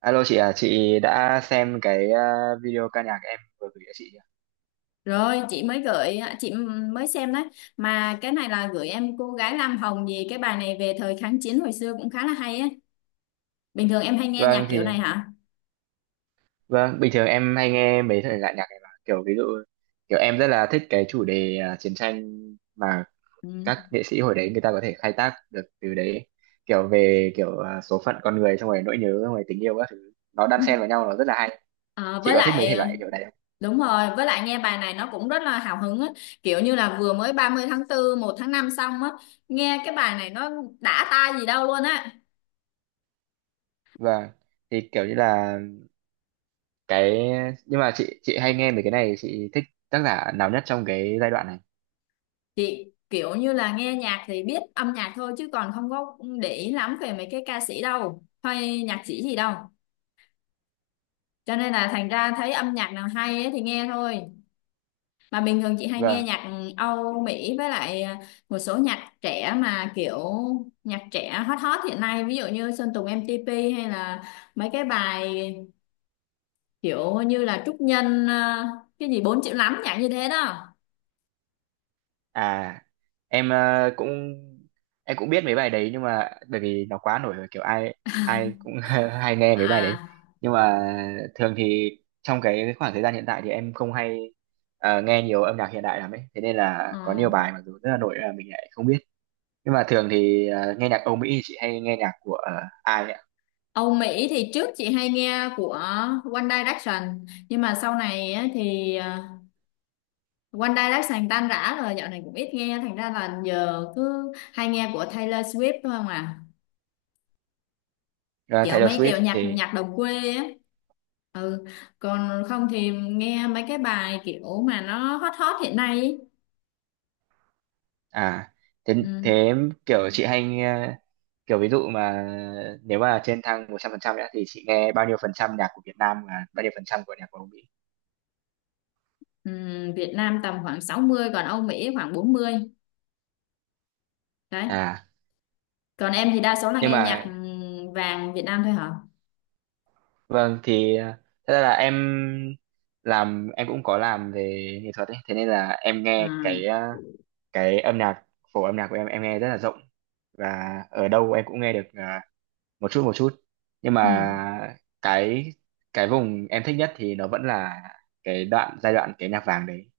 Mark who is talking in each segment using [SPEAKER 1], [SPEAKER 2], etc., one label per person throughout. [SPEAKER 1] Alo chị à, chị đã xem cái video ca nhạc em vừa gửi cho chị chưa?
[SPEAKER 2] Rồi chị mới gửi, chị mới xem đấy, mà cái này là gửi em cô gái Lam Hồng gì, cái bài này về thời kháng chiến hồi xưa cũng khá là hay á. Bình thường em hay nghe nhạc
[SPEAKER 1] Vâng
[SPEAKER 2] kiểu
[SPEAKER 1] thì
[SPEAKER 2] này hả?
[SPEAKER 1] vâng, bình thường em hay nghe mấy thể loại nhạc này, mà kiểu ví dụ kiểu em rất là thích cái chủ đề chiến tranh mà
[SPEAKER 2] Ừ.
[SPEAKER 1] các nghệ sĩ hồi đấy người ta có thể khai thác được từ đấy, kiểu về kiểu số phận con người, xong rồi nỗi nhớ, xong rồi tình yêu các thứ, nó đan xen vào nhau, nó rất là hay.
[SPEAKER 2] Ờ,
[SPEAKER 1] Chị
[SPEAKER 2] với
[SPEAKER 1] có thích mấy
[SPEAKER 2] lại
[SPEAKER 1] thể
[SPEAKER 2] ờ,
[SPEAKER 1] loại kiểu này không?
[SPEAKER 2] đúng rồi, với lại nghe bài này nó cũng rất là hào hứng á, kiểu như là vừa mới 30/4, 1/5 xong á, nghe cái bài này nó đã tai gì đâu luôn á.
[SPEAKER 1] Vâng. Thì kiểu như là cái nhưng mà chị hay nghe mấy cái này, chị thích tác giả nào nhất trong cái giai đoạn này?
[SPEAKER 2] Chị kiểu như là nghe nhạc thì biết âm nhạc thôi, chứ còn không có để ý lắm về mấy cái ca sĩ đâu hay nhạc sĩ gì đâu, cho nên là thành ra thấy âm nhạc nào hay ấy thì nghe thôi. Mà bình thường chị hay nghe
[SPEAKER 1] Vâng.
[SPEAKER 2] nhạc Âu Mỹ với lại một số nhạc trẻ, mà kiểu nhạc trẻ hot hot hiện nay, ví dụ như Sơn Tùng MTP hay là mấy cái bài kiểu như là Trúc Nhân, cái gì 4 triệu lắm, nhạc như thế đó.
[SPEAKER 1] À, em ờ, cũng em cũng biết mấy bài đấy, nhưng mà bởi vì nó quá nổi rồi, kiểu ai ai cũng hay nghe mấy bài đấy.
[SPEAKER 2] À,
[SPEAKER 1] Nhưng mà thường thì trong cái khoảng thời gian hiện tại thì em không hay nghe nhiều âm nhạc hiện đại lắm ấy. Thế nên là
[SPEAKER 2] ừ.
[SPEAKER 1] có nhiều bài mặc dù rất là nổi là mình lại không biết. Nhưng mà thường thì nghe nhạc Âu Mỹ thì chị hay nghe nhạc của ai ạ?
[SPEAKER 2] Âu Mỹ thì trước chị hay nghe của One Direction, nhưng mà sau này á thì One Direction tan rã rồi, dạo này cũng ít nghe, thành ra là giờ cứ hay nghe của Taylor Swift thôi không à,
[SPEAKER 1] Ờ,
[SPEAKER 2] kiểu
[SPEAKER 1] Taylor
[SPEAKER 2] mấy kiểu
[SPEAKER 1] Swift
[SPEAKER 2] nhạc
[SPEAKER 1] thì
[SPEAKER 2] nhạc đồng quê á. Ừ, còn không thì nghe mấy cái bài kiểu mà nó hot hot hiện nay ý.
[SPEAKER 1] À, thế,
[SPEAKER 2] Ừ.
[SPEAKER 1] thế kiểu chị hay nghe, kiểu ví dụ mà nếu mà trên thang 100% nữa thì chị nghe bao nhiêu phần trăm nhạc của Việt Nam và bao nhiêu phần trăm của nhạc của Mỹ?
[SPEAKER 2] Ừ. Việt Nam tầm khoảng 60, còn Âu Mỹ khoảng 40, đấy.
[SPEAKER 1] À,
[SPEAKER 2] Còn em thì đa số là
[SPEAKER 1] nhưng
[SPEAKER 2] nghe nhạc
[SPEAKER 1] mà
[SPEAKER 2] ừ, vàng Việt Nam thôi hả?
[SPEAKER 1] vâng thì thật ra là em làm em cũng có làm về nghệ thuật ấy, thế nên là em nghe
[SPEAKER 2] À,
[SPEAKER 1] cái âm nhạc, phổ âm nhạc của em nghe rất là rộng, và ở đâu em cũng nghe được một chút một chút. Nhưng
[SPEAKER 2] ừ.
[SPEAKER 1] mà cái cái vùng em thích nhất thì nó vẫn là cái đoạn giai đoạn cái nhạc vàng đấy,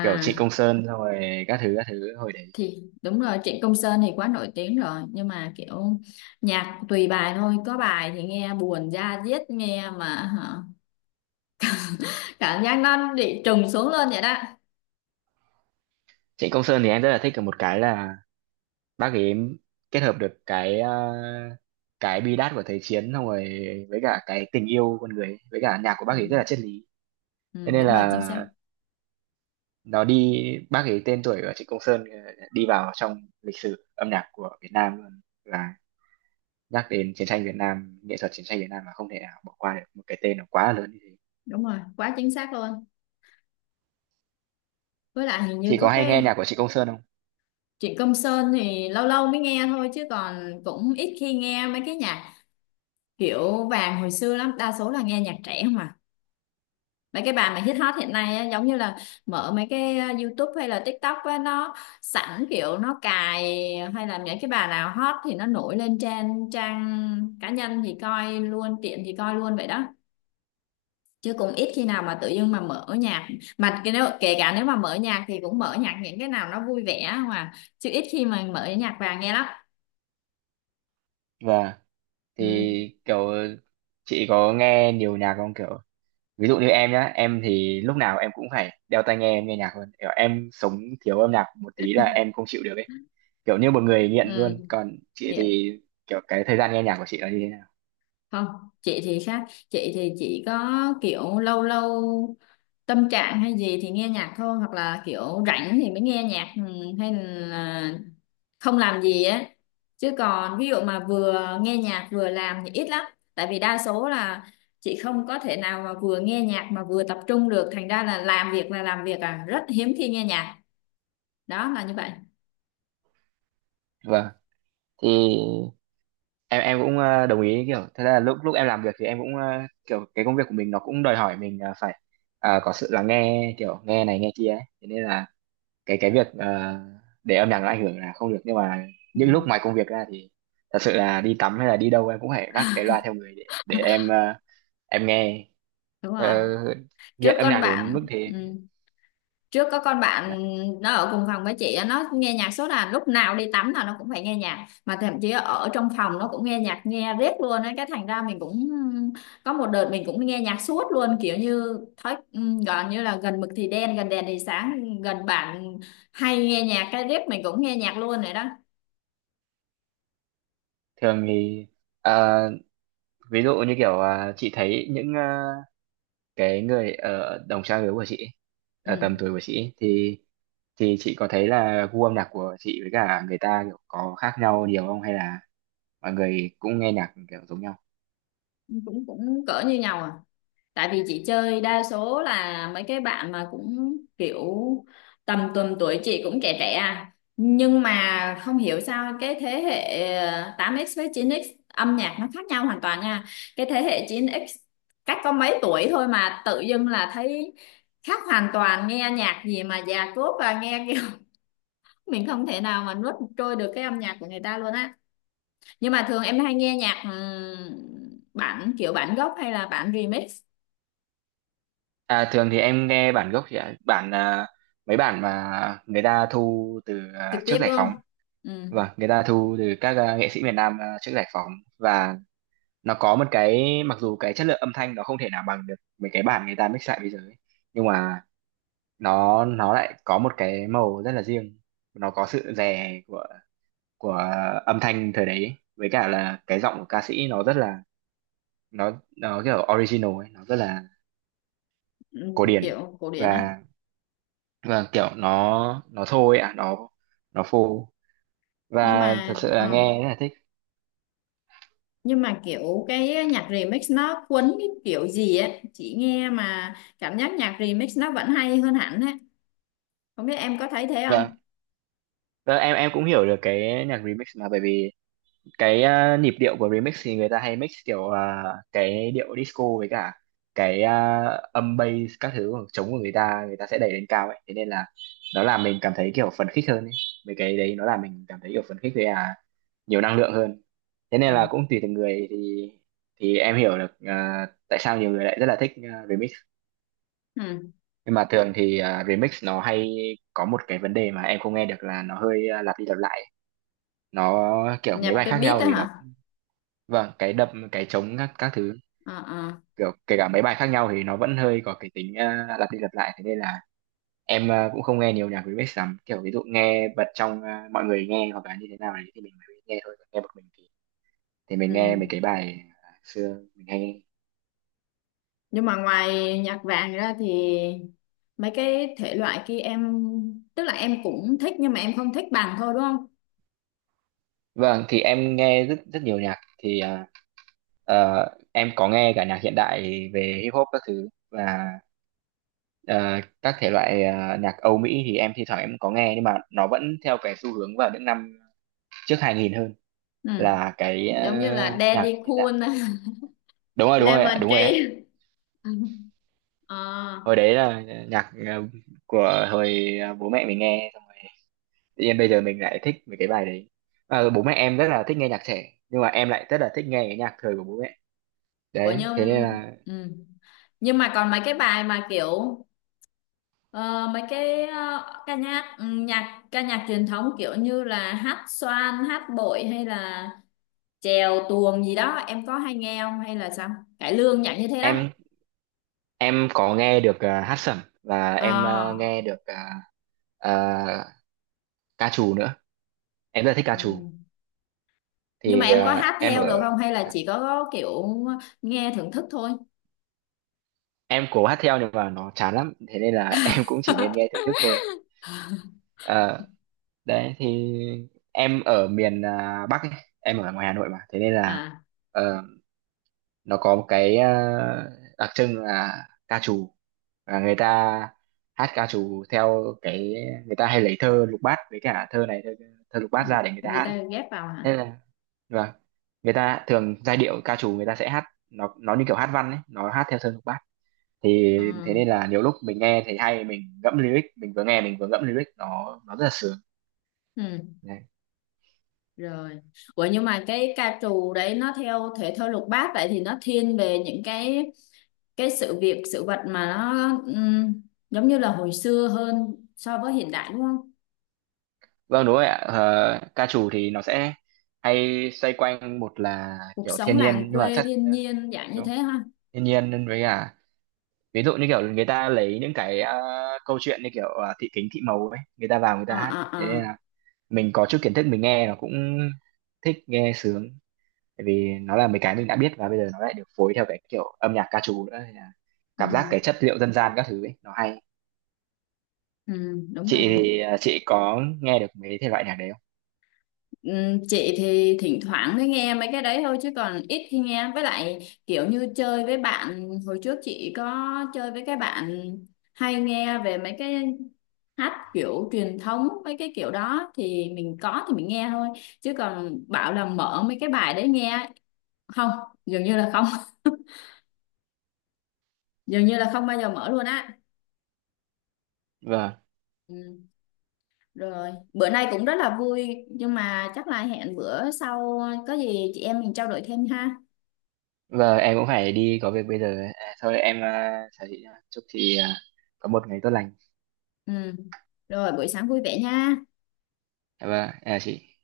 [SPEAKER 1] kiểu Trịnh Công Sơn xong rồi các thứ hồi đấy.
[SPEAKER 2] thì đúng rồi, Trịnh Công Sơn thì quá nổi tiếng rồi, nhưng mà kiểu nhạc tùy bài thôi, có bài thì nghe buồn da diết nghe mà hả, cảm giác nó bị trùng xuống luôn vậy đó.
[SPEAKER 1] Trịnh Công Sơn thì em rất là thích ở một cái là bác ấy kết hợp được cái bi đát của thời chiến, xong rồi với cả cái tình yêu con người ấy, với cả nhạc của bác
[SPEAKER 2] Ừ,
[SPEAKER 1] ấy rất là triết lý,
[SPEAKER 2] ừ,
[SPEAKER 1] thế nên
[SPEAKER 2] đúng rồi,
[SPEAKER 1] là
[SPEAKER 2] chính xác.
[SPEAKER 1] nó đi bác ấy, tên tuổi của Trịnh Công Sơn đi vào trong lịch sử âm nhạc của Việt Nam luôn, là nhắc đến chiến tranh Việt Nam, nghệ thuật chiến tranh Việt Nam, mà không thể nào bỏ qua được một cái tên nó quá là lớn như thế.
[SPEAKER 2] Đúng rồi, quá chính xác luôn, với lại hình như
[SPEAKER 1] Chị có
[SPEAKER 2] có
[SPEAKER 1] hay nghe
[SPEAKER 2] cái
[SPEAKER 1] nhạc của Trịnh Công Sơn không?
[SPEAKER 2] Trịnh Công Sơn thì lâu lâu mới nghe thôi, chứ còn cũng ít khi nghe mấy cái nhạc kiểu vàng hồi xưa lắm, đa số là nghe nhạc trẻ, mà mấy cái bà mà hit hot hiện nay á, giống như là mở mấy cái YouTube hay là TikTok á, nó sẵn kiểu nó cài, hay là những cái bà nào hot thì nó nổi lên trên trang cá nhân thì coi, luôn tiện thì coi luôn vậy đó, chứ cũng ít khi nào mà tự dưng mà mở nhạc, mà cái nếu kể cả nếu mà mở nhạc thì cũng mở nhạc những cái nào nó vui vẻ mà, chứ ít khi mà mở nhạc vàng nghe lắm.
[SPEAKER 1] Vâng, thì
[SPEAKER 2] Ừ,
[SPEAKER 1] kiểu chị có nghe nhiều nhạc không, kiểu ví dụ như em nhá, em thì lúc nào em cũng phải đeo tai nghe, em nghe nhạc luôn, kiểu em sống thiếu âm nhạc một tí là em không chịu được ấy, kiểu như một người nghiện
[SPEAKER 2] ừ,
[SPEAKER 1] luôn. Còn chị
[SPEAKER 2] dạ.
[SPEAKER 1] thì kiểu cái thời gian nghe nhạc của chị là như thế nào?
[SPEAKER 2] Không, chị thì khác, chị thì chỉ có kiểu lâu lâu tâm trạng hay gì thì nghe nhạc thôi, hoặc là kiểu rảnh thì mới nghe nhạc, hay là không làm gì á, chứ còn ví dụ mà vừa nghe nhạc vừa làm thì ít lắm, tại vì đa số là chị không có thể nào mà vừa nghe nhạc mà vừa tập trung được, thành ra là làm việc à, rất hiếm khi nghe nhạc, đó là như vậy.
[SPEAKER 1] Vâng, thì em cũng đồng ý, kiểu thật ra là lúc lúc em làm việc thì em cũng kiểu cái công việc của mình nó cũng đòi hỏi mình phải có sự lắng nghe, kiểu nghe này nghe kia ấy, thế nên là cái việc để âm nhạc nó ảnh hưởng là không được, nhưng mà những lúc
[SPEAKER 2] Ừ,
[SPEAKER 1] ngoài công việc ra thì thật sự là đi tắm hay là đi đâu em cũng phải vác cái loa theo người, để em em nghe,
[SPEAKER 2] đúng rồi.
[SPEAKER 1] ờ,
[SPEAKER 2] Trước
[SPEAKER 1] nghiện âm
[SPEAKER 2] con
[SPEAKER 1] nhạc đến
[SPEAKER 2] bạn,
[SPEAKER 1] mức
[SPEAKER 2] ừ,
[SPEAKER 1] thế.
[SPEAKER 2] trước có con
[SPEAKER 1] Dạ.
[SPEAKER 2] bạn nó ở cùng phòng với chị á, nó nghe nhạc suốt, là lúc nào đi tắm là nó cũng phải nghe nhạc, mà thậm chí ở trong phòng nó cũng nghe nhạc, nghe riết luôn ấy, cái thành ra mình cũng có một đợt mình cũng nghe nhạc suốt luôn, kiểu như thói, gọi như là gần mực thì đen gần đèn thì sáng, gần bạn hay nghe nhạc cái riết mình cũng nghe nhạc luôn rồi đó.
[SPEAKER 1] Thường thì ờ, ví dụ như kiểu chị thấy những cái người ở đồng trang lứa của chị ấy, ở tầm
[SPEAKER 2] Ừ.
[SPEAKER 1] tuổi của chị ấy, thì chị có thấy là gu âm nhạc của chị với cả người ta kiểu có khác nhau nhiều không, hay là mọi người cũng nghe nhạc kiểu giống nhau?
[SPEAKER 2] Cũng cũng cỡ như nhau à, tại vì chị chơi đa số là mấy cái bạn mà cũng kiểu tầm tuần tuổi chị cũng trẻ trẻ à, nhưng mà không hiểu sao cái thế hệ 8x với 9x âm nhạc nó khác nhau hoàn toàn nha, cái thế hệ 9x cách có mấy tuổi thôi mà tự dưng là thấy khác hoàn toàn, nghe nhạc gì mà già cốt và nghe kiểu mình không thể nào mà nuốt trôi được cái âm nhạc của người ta luôn á. Nhưng mà thường em hay nghe nhạc, kiểu bản gốc hay là bản remix
[SPEAKER 1] À, thường thì em nghe bản gốc chị ạ, mấy bản mà người ta thu từ
[SPEAKER 2] trực
[SPEAKER 1] trước
[SPEAKER 2] tiếp
[SPEAKER 1] giải
[SPEAKER 2] luôn?
[SPEAKER 1] phóng.
[SPEAKER 2] Ừ,
[SPEAKER 1] Vâng, người ta thu từ các nghệ sĩ miền Nam trước giải phóng, và nó có một cái, mặc dù cái chất lượng âm thanh nó không thể nào bằng được mấy cái bản người ta mix lại bây giờ ấy, nhưng mà nó lại có một cái màu rất là riêng, nó có sự rè của của âm thanh thời đấy ấy, với cả là cái giọng của ca sĩ, nó nó kiểu original ấy, nó rất là
[SPEAKER 2] ừ,
[SPEAKER 1] cổ điển.
[SPEAKER 2] kiểu cổ điển á.
[SPEAKER 1] Và vâng, kiểu nó thôi ạ, nó phô,
[SPEAKER 2] nhưng
[SPEAKER 1] và thật
[SPEAKER 2] mà
[SPEAKER 1] sự là
[SPEAKER 2] ờ,
[SPEAKER 1] nghe rất là thích.
[SPEAKER 2] nhưng mà kiểu cái nhạc remix nó quấn cái kiểu gì á, chị nghe mà cảm giác nhạc remix nó vẫn hay hơn hẳn á, không biết em có thấy thế
[SPEAKER 1] Vâng,
[SPEAKER 2] không?
[SPEAKER 1] vâng, em cũng hiểu được cái nhạc remix, mà bởi vì cái nhịp điệu của remix thì người ta hay mix kiểu cái điệu disco, với cả cái âm bass các thứ của trống của người ta sẽ đẩy lên cao ấy, thế nên là nó làm mình cảm thấy kiểu phấn khích hơn ấy. Mấy cái đấy nó làm mình cảm thấy kiểu phấn khích với nhiều năng lượng hơn. Thế nên
[SPEAKER 2] Ừ.
[SPEAKER 1] là cũng tùy từng người, thì em hiểu được tại sao nhiều người lại rất là thích remix.
[SPEAKER 2] Ừ.
[SPEAKER 1] Nhưng mà thường thì remix nó hay có một cái vấn đề mà em không nghe được, là nó hơi lặp đi lặp lại, nó kiểu mấy
[SPEAKER 2] Nhập
[SPEAKER 1] bài
[SPEAKER 2] cái
[SPEAKER 1] khác
[SPEAKER 2] beat
[SPEAKER 1] nhau
[SPEAKER 2] đó
[SPEAKER 1] thì nó
[SPEAKER 2] hả?
[SPEAKER 1] Vâng, cái đập cái trống các thứ,
[SPEAKER 2] Ờ, ờ.
[SPEAKER 1] kiểu kể cả mấy bài khác nhau thì nó vẫn hơi có cái tính lặp đi lặp lại, thế nên là em cũng không nghe nhiều nhạc remix lắm, kiểu ví dụ nghe bật trong mọi người nghe hoặc là như thế nào đấy thì mình mới nghe thôi. Còn nghe một mình thì mình nghe
[SPEAKER 2] Ừ,
[SPEAKER 1] mấy cái bài xưa mình hay nghe.
[SPEAKER 2] nhưng mà ngoài nhạc vàng ra thì mấy cái thể loại kia em, tức là em cũng thích nhưng mà em không thích bằng thôi, đúng không?
[SPEAKER 1] Vâng, thì em nghe rất rất nhiều nhạc, thì ờ, em có nghe cả nhạc hiện đại về hip hop các thứ, và ờ, các thể loại nhạc Âu Mỹ thì em thi thoảng em có nghe, nhưng mà nó vẫn theo cái xu hướng vào những năm trước 2000 hơn,
[SPEAKER 2] Ừ.
[SPEAKER 1] là cái
[SPEAKER 2] Giống như là
[SPEAKER 1] nhạc
[SPEAKER 2] Daddy
[SPEAKER 1] hiện đại.
[SPEAKER 2] Cool.
[SPEAKER 1] Đúng rồi ạ,
[SPEAKER 2] Lemon
[SPEAKER 1] đúng rồi ạ.
[SPEAKER 2] Tree. Ờ,
[SPEAKER 1] Hồi đấy là nhạc của hồi bố mẹ mình nghe, xong rồi tự nhiên bây giờ mình lại thích mấy cái bài đấy. Ờ, bố mẹ em rất là thích nghe nhạc trẻ nhưng mà em lại rất là thích nghe cái nhạc thời của bố mẹ.
[SPEAKER 2] của
[SPEAKER 1] Đấy, thế nên
[SPEAKER 2] Nhung.
[SPEAKER 1] là
[SPEAKER 2] Ừ, nhưng mà còn mấy cái bài mà kiểu ờ, mấy cái ca nhạc, nhạc ca nhạc truyền thống kiểu như là hát xoan, hát bội hay là chèo tuồng gì đó em có hay nghe không hay là sao, cải lương nhảy như thế đó.
[SPEAKER 1] em Em có nghe được hát sẩm, và
[SPEAKER 2] Ờ,
[SPEAKER 1] em nghe được ờ, ca trù nữa. Em rất là thích ca
[SPEAKER 2] ừ.
[SPEAKER 1] trù.
[SPEAKER 2] Nhưng mà
[SPEAKER 1] Thì
[SPEAKER 2] em
[SPEAKER 1] ờ,
[SPEAKER 2] có hát
[SPEAKER 1] em
[SPEAKER 2] theo được
[SPEAKER 1] ở
[SPEAKER 2] không hay là
[SPEAKER 1] Dạ,
[SPEAKER 2] chỉ có kiểu nghe thưởng thức thôi?
[SPEAKER 1] em cố hát theo nhưng mà nó chán lắm. Thế nên là em cũng chỉ nên nghe thưởng thức thôi. Ờ, đấy thì em ở miền Bắc ấy. Em ở ngoài Hà Nội mà. Thế nên là
[SPEAKER 2] À,
[SPEAKER 1] ờ, nó có một cái đặc trưng là ca trù, và người ta hát ca trù theo cái, người ta hay lấy thơ lục bát, với cả thơ lục bát ra để người ta
[SPEAKER 2] người
[SPEAKER 1] hát.
[SPEAKER 2] ta ghép vào hả?
[SPEAKER 1] Thế là vâng, người ta thường giai điệu ca trù người ta sẽ hát, nó như kiểu hát văn ấy, nó hát theo thơ lục bát. Thì
[SPEAKER 2] Ừ.
[SPEAKER 1] thế nên là nhiều lúc mình nghe thấy hay, mình ngẫm lyric mình vừa nghe mình vừa ngẫm lyric, nó rất là sướng.
[SPEAKER 2] Ừ,
[SPEAKER 1] Đấy.
[SPEAKER 2] rồi. Ủa nhưng mà cái ca trù đấy nó theo thể thơ lục bát, vậy thì nó thiên về những cái sự việc sự vật mà nó ừm, giống như là hồi xưa hơn so với hiện đại đúng không,
[SPEAKER 1] Vâng, đúng rồi ạ. Ờ, ca trù thì nó sẽ hay xoay quanh, một là
[SPEAKER 2] cuộc
[SPEAKER 1] kiểu
[SPEAKER 2] sống
[SPEAKER 1] thiên nhiên,
[SPEAKER 2] làng
[SPEAKER 1] nhưng mà
[SPEAKER 2] quê
[SPEAKER 1] chắc
[SPEAKER 2] thiên nhiên dạng như
[SPEAKER 1] kiểu
[SPEAKER 2] thế ha?
[SPEAKER 1] thiên nhiên với cả ví dụ như kiểu người ta lấy những cái câu chuyện như kiểu Thị Kính Thị màu ấy, người ta vào người
[SPEAKER 2] Ờ,
[SPEAKER 1] ta hát,
[SPEAKER 2] ờ,
[SPEAKER 1] thế
[SPEAKER 2] ờ.
[SPEAKER 1] nên là mình có chút kiến thức mình nghe nó cũng thích nghe, sướng, tại vì nó là mấy cái mình đã biết, và bây giờ nó lại được phối theo cái kiểu âm nhạc ca trù nữa, nên là
[SPEAKER 2] Ừ,
[SPEAKER 1] cảm giác cái chất liệu dân gian các thứ ấy nó hay.
[SPEAKER 2] ừ, đúng
[SPEAKER 1] Chị
[SPEAKER 2] rồi.
[SPEAKER 1] thì chị có nghe được mấy thể loại nhạc đấy không?
[SPEAKER 2] Chị thì thỉnh thoảng mới nghe mấy cái đấy thôi, chứ còn ít khi nghe, với lại kiểu như chơi với bạn, hồi trước chị có chơi với cái bạn hay nghe về mấy cái hát kiểu truyền thống mấy cái kiểu đó thì mình có thì mình nghe thôi, chứ còn bảo là mở mấy cái bài đấy nghe, không, dường như là không. Dường như là không bao giờ mở luôn á.
[SPEAKER 1] Vâng,
[SPEAKER 2] Ừ, rồi bữa nay cũng rất là vui, nhưng mà chắc là hẹn bữa sau có gì chị em mình trao đổi thêm ha.
[SPEAKER 1] vâng em cũng phải đi có việc bây giờ, thôi em chào chị nhá. Chúc chị có một ngày tốt lành.
[SPEAKER 2] Ừ, rồi buổi sáng vui vẻ nha.
[SPEAKER 1] Vâng, à chị.